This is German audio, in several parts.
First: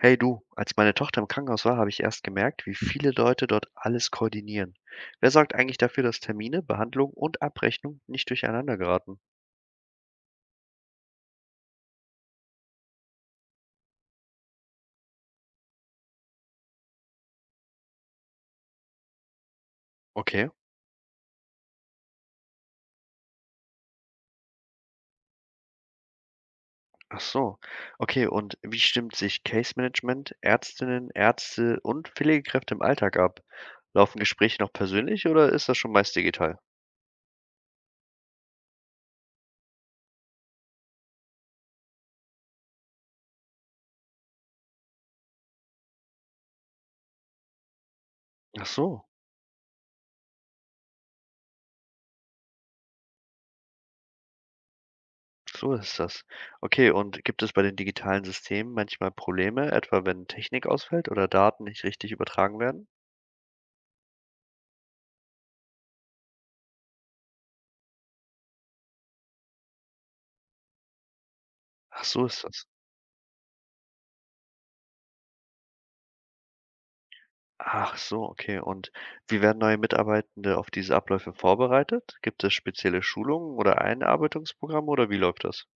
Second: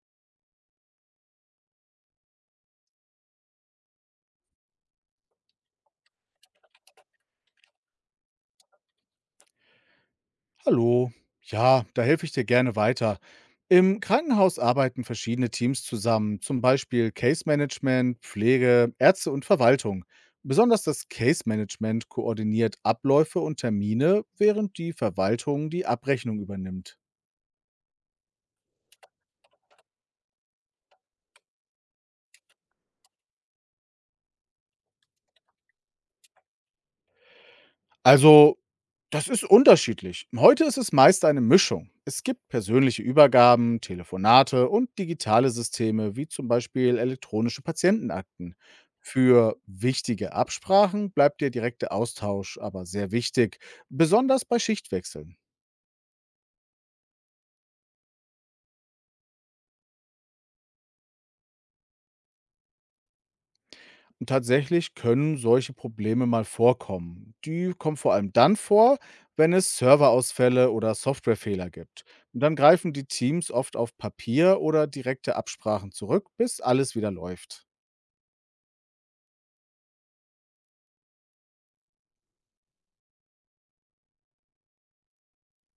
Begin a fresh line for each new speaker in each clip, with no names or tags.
Hey du, als meine Tochter im Krankenhaus war, habe ich erst gemerkt, wie viele Leute dort alles koordinieren. Wer sorgt eigentlich dafür, dass Termine, Behandlung und Abrechnung nicht durcheinander geraten?
Hallo. Ja, da helfe ich dir gerne weiter. Im Krankenhaus arbeiten verschiedene Teams zusammen, zum Beispiel Case Management, Pflege, Ärzte und Verwaltung.
Okay,
Besonders das Case Management koordiniert Abläufe und Termine, während die Verwaltung die Abrechnung übernimmt.
ach so. Okay, und wie stimmt sich Case Management, Ärztinnen, Ärzte und Pflegekräfte im Alltag ab? Laufen Gespräche noch persönlich oder ist das schon meist digital?
Also, das ist unterschiedlich. Heute ist es meist eine Mischung. Es gibt persönliche Übergaben, Telefonate und digitale Systeme, wie zum Beispiel elektronische Patientenakten.
Ach so,
Für wichtige Absprachen bleibt der direkte Austausch aber sehr wichtig, besonders bei Schichtwechseln.
so ist das. Okay, und gibt es bei den digitalen Systemen manchmal Probleme, etwa wenn Technik ausfällt oder Daten nicht richtig übertragen werden?
Und tatsächlich können solche Probleme mal vorkommen. Die kommen vor allem dann vor, wenn es Serverausfälle oder Softwarefehler
Ach
gibt.
so
Und
ist
dann
das.
greifen die Teams oft auf Papier oder direkte Absprachen zurück, bis alles wieder läuft.
Ach so, okay. Und wie werden neue Mitarbeitende auf diese Abläufe vorbereitet? Gibt es spezielle Schulungen oder Einarbeitungsprogramme oder wie läuft das?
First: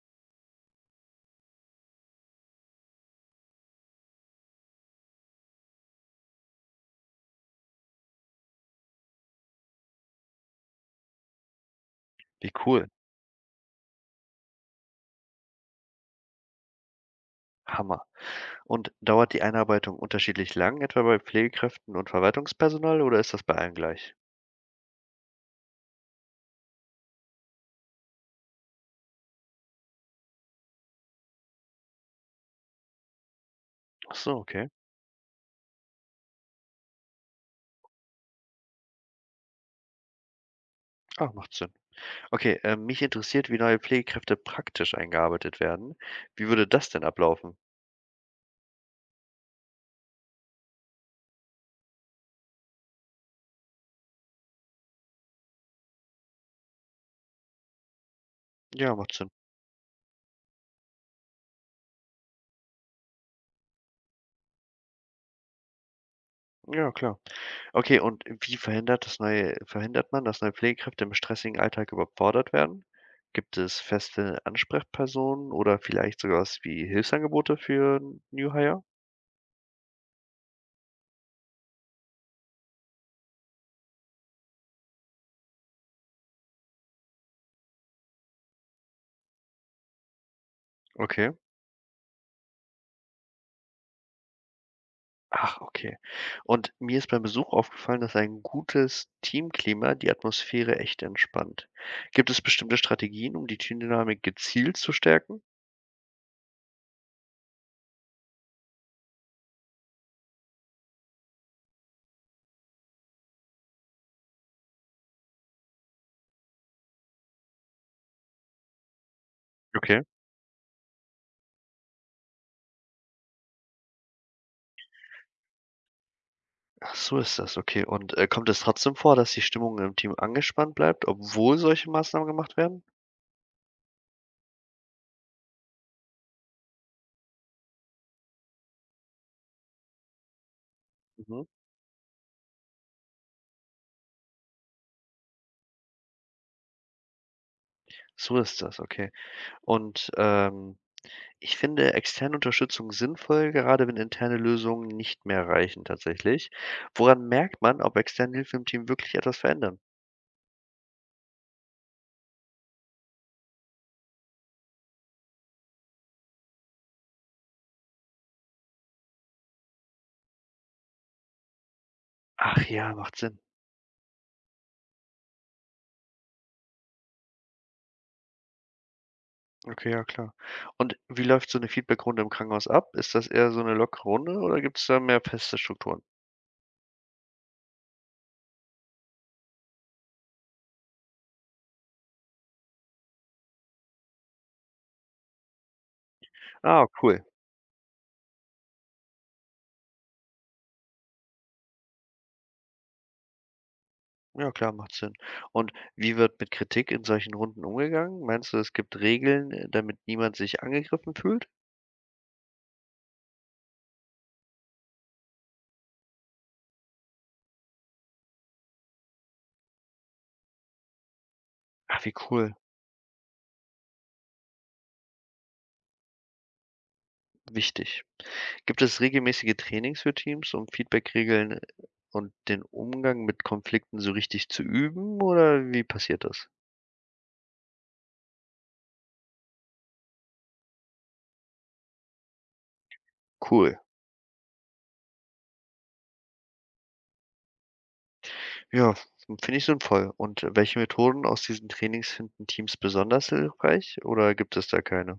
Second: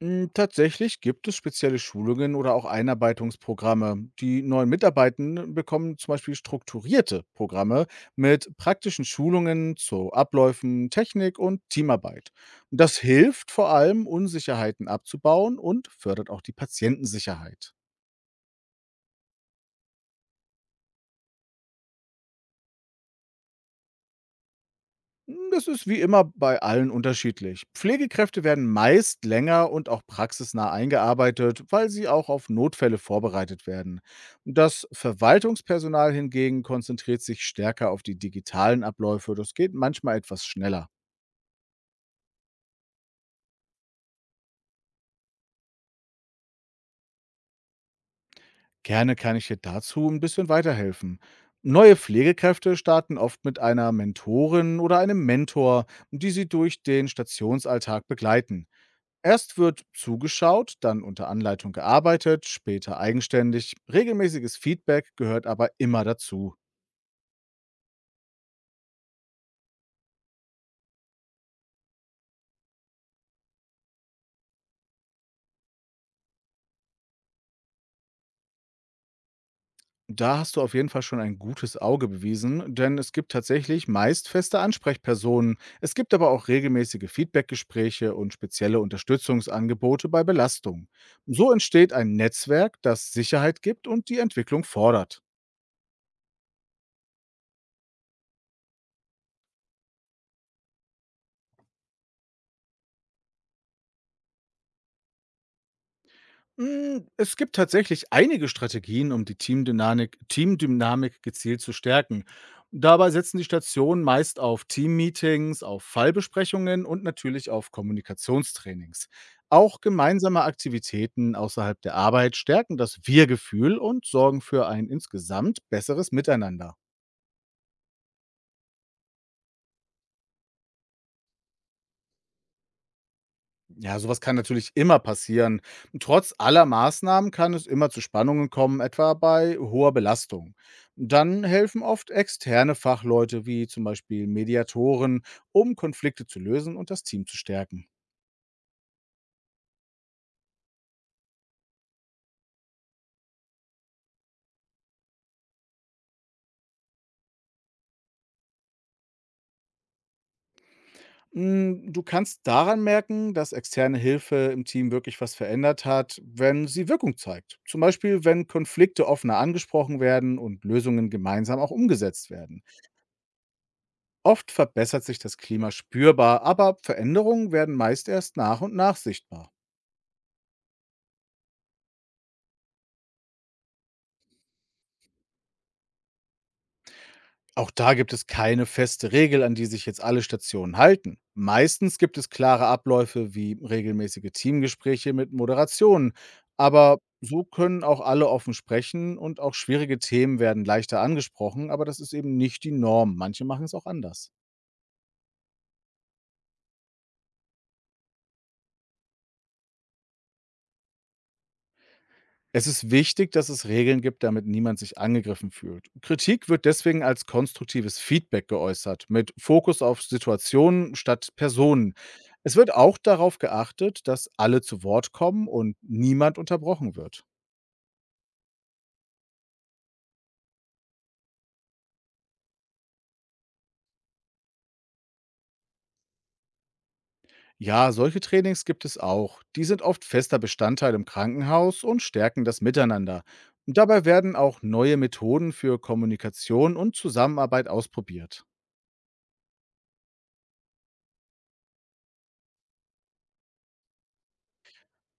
Tatsächlich gibt es spezielle Schulungen oder auch Einarbeitungsprogramme. Die neuen Mitarbeitenden bekommen zum Beispiel strukturierte Programme mit praktischen Schulungen zu Abläufen, Technik und Teamarbeit.
Wie cool.
Das hilft vor allem, Unsicherheiten abzubauen und fördert auch die Patientensicherheit.
Hammer. Und dauert die Einarbeitung unterschiedlich lang, etwa bei Pflegekräften und Verwaltungspersonal, oder ist das bei allen gleich?
Das ist wie immer bei allen unterschiedlich. Pflegekräfte werden meist länger und auch praxisnah eingearbeitet, weil sie auch auf Notfälle vorbereitet werden.
Ach so, okay.
Das Verwaltungspersonal hingegen konzentriert sich stärker auf die digitalen Abläufe. Das geht manchmal etwas schneller.
Ah, macht Sinn. Okay, mich interessiert, wie neue Pflegekräfte praktisch eingearbeitet werden. Wie würde das denn ablaufen?
Gerne kann ich dir dazu ein bisschen weiterhelfen. Neue Pflegekräfte starten oft mit einer Mentorin oder einem Mentor, die sie durch den Stationsalltag begleiten.
Ja, macht Sinn.
Erst wird zugeschaut, dann unter Anleitung gearbeitet, später eigenständig. Regelmäßiges Feedback gehört aber immer dazu.
Ja, klar. Okay, und wie verhindert das neue verhindert man, dass neue Pflegekräfte im stressigen Alltag überfordert werden? Gibt es feste Ansprechpersonen oder vielleicht sogar was wie Hilfsangebote für New Hire?
Da hast du auf jeden Fall schon ein gutes Auge bewiesen, denn es gibt tatsächlich meist feste Ansprechpersonen. Es gibt aber auch regelmäßige Feedbackgespräche und spezielle Unterstützungsangebote bei Belastung.
Okay.
So entsteht ein Netzwerk, das Sicherheit gibt und die Entwicklung fordert.
Ach, okay. Und mir ist beim Besuch aufgefallen, dass ein gutes Teamklima die Atmosphäre echt entspannt. Gibt es bestimmte Strategien, um die Teamdynamik gezielt zu stärken?
Hm, es gibt tatsächlich einige Strategien, um die Teamdynamik gezielt zu stärken. Dabei setzen die Stationen meist auf Teammeetings, auf Fallbesprechungen und natürlich auf Kommunikationstrainings. Auch
Okay.
gemeinsame Aktivitäten außerhalb der Arbeit stärken das Wir-Gefühl und sorgen für ein insgesamt besseres Miteinander.
Ach, so ist das, okay. Und kommt es trotzdem vor, dass die Stimmung im Team angespannt bleibt, obwohl solche Maßnahmen gemacht werden?
Ja, sowas kann natürlich immer passieren. Trotz aller Maßnahmen kann es immer zu Spannungen kommen, etwa bei hoher Belastung. Dann
Mhm.
helfen oft externe Fachleute wie zum Beispiel Mediatoren, um Konflikte zu lösen und das Team zu stärken.
So ist das, okay. Und, ich finde externe Unterstützung sinnvoll, gerade wenn interne Lösungen nicht mehr reichen tatsächlich. Woran merkt man, ob externe Hilfe im Team wirklich etwas verändern?
Du kannst daran merken, dass externe Hilfe im Team wirklich was verändert hat, wenn sie Wirkung zeigt. Zum Beispiel, wenn Konflikte offener angesprochen werden und Lösungen gemeinsam auch umgesetzt
Ach
werden.
ja, macht Sinn.
Oft verbessert sich das Klima spürbar, aber Veränderungen werden meist erst nach und nach sichtbar.
Okay, ja klar. Und wie läuft so eine Feedbackrunde im Krankenhaus ab? Ist das eher so eine lockere Runde oder gibt es da mehr feste Strukturen?
Auch da gibt es keine feste Regel, an die sich jetzt alle Stationen halten. Meistens gibt es klare Abläufe wie regelmäßige Teamgespräche mit Moderationen,
Ah,
aber
cool.
so können auch alle offen sprechen und auch schwierige Themen werden leichter angesprochen, aber das ist eben nicht die Norm. Manche machen es auch anders.
Ja klar, macht Sinn. Und wie wird mit Kritik in solchen Runden umgegangen? Meinst du, es gibt Regeln, damit niemand sich angegriffen fühlt?
Es ist wichtig, dass es Regeln gibt, damit niemand sich angegriffen fühlt. Kritik wird deswegen als konstruktives Feedback geäußert, mit Fokus auf Situationen statt Personen.
Ach, wie cool.
Es wird auch darauf geachtet, dass alle zu Wort kommen und niemand unterbrochen wird.
Wichtig. Gibt es regelmäßige Trainings für Teams, um Feedbackregeln und den Umgang mit Konflikten so richtig zu üben oder wie passiert das?
Ja, solche Trainings gibt es auch. Die sind oft fester Bestandteil im Krankenhaus und stärken das Miteinander.
Cool.
Dabei werden auch neue Methoden für Kommunikation und Zusammenarbeit ausprobiert.
Ja, finde ich sinnvoll. Und welche Methoden aus diesen Trainings finden Teams besonders hilfreich oder gibt es da keine?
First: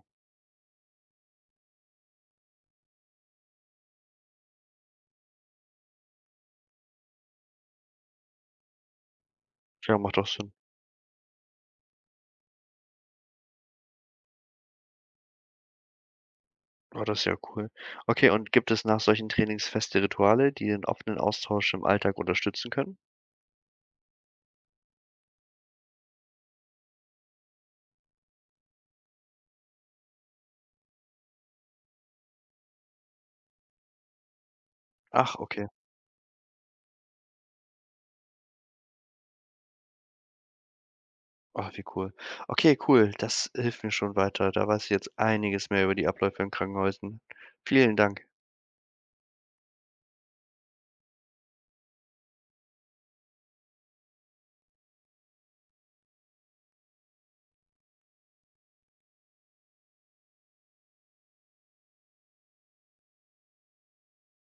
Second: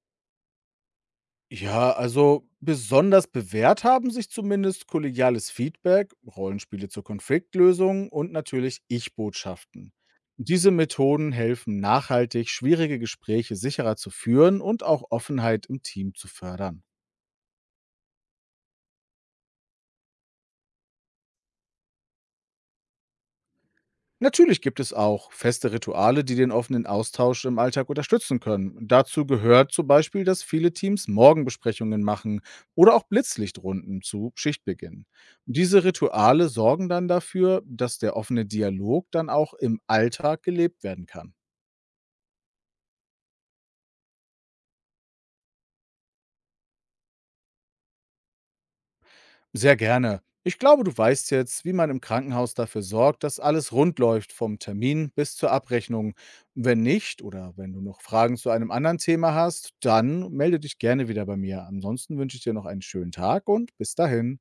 Ja, also besonders bewährt haben sich zumindest kollegiales Feedback, Rollenspiele zur Konfliktlösung und natürlich Ich-Botschaften.
Ja, macht doch Sinn.
Diese Methoden helfen nachhaltig, schwierige Gespräche sicherer zu führen und auch Offenheit im Team zu fördern.
Oh, das ist ja cool. Okay, und gibt es nach solchen Trainings feste Rituale, die den offenen Austausch im Alltag unterstützen können?
Natürlich gibt es auch feste Rituale, die den offenen Austausch im Alltag unterstützen können. Dazu gehört zum Beispiel, dass viele Teams Morgenbesprechungen machen oder auch Blitzlichtrunden zu Schichtbeginn.
Ach, okay.
Diese Rituale sorgen dann dafür, dass der offene Dialog dann auch im Alltag gelebt werden kann.
Ah, wie cool. Okay, cool. Das hilft mir schon weiter. Da weiß ich jetzt einiges mehr über die Abläufe in Krankenhäusern. Vielen Dank.
Sehr gerne. Ich glaube, du weißt jetzt, wie man im Krankenhaus dafür sorgt, dass alles rund läuft, vom Termin bis zur Abrechnung. Wenn nicht oder wenn du noch Fragen zu einem anderen Thema hast, dann melde dich gerne wieder bei mir. Ansonsten wünsche ich dir noch einen schönen Tag und bis dahin.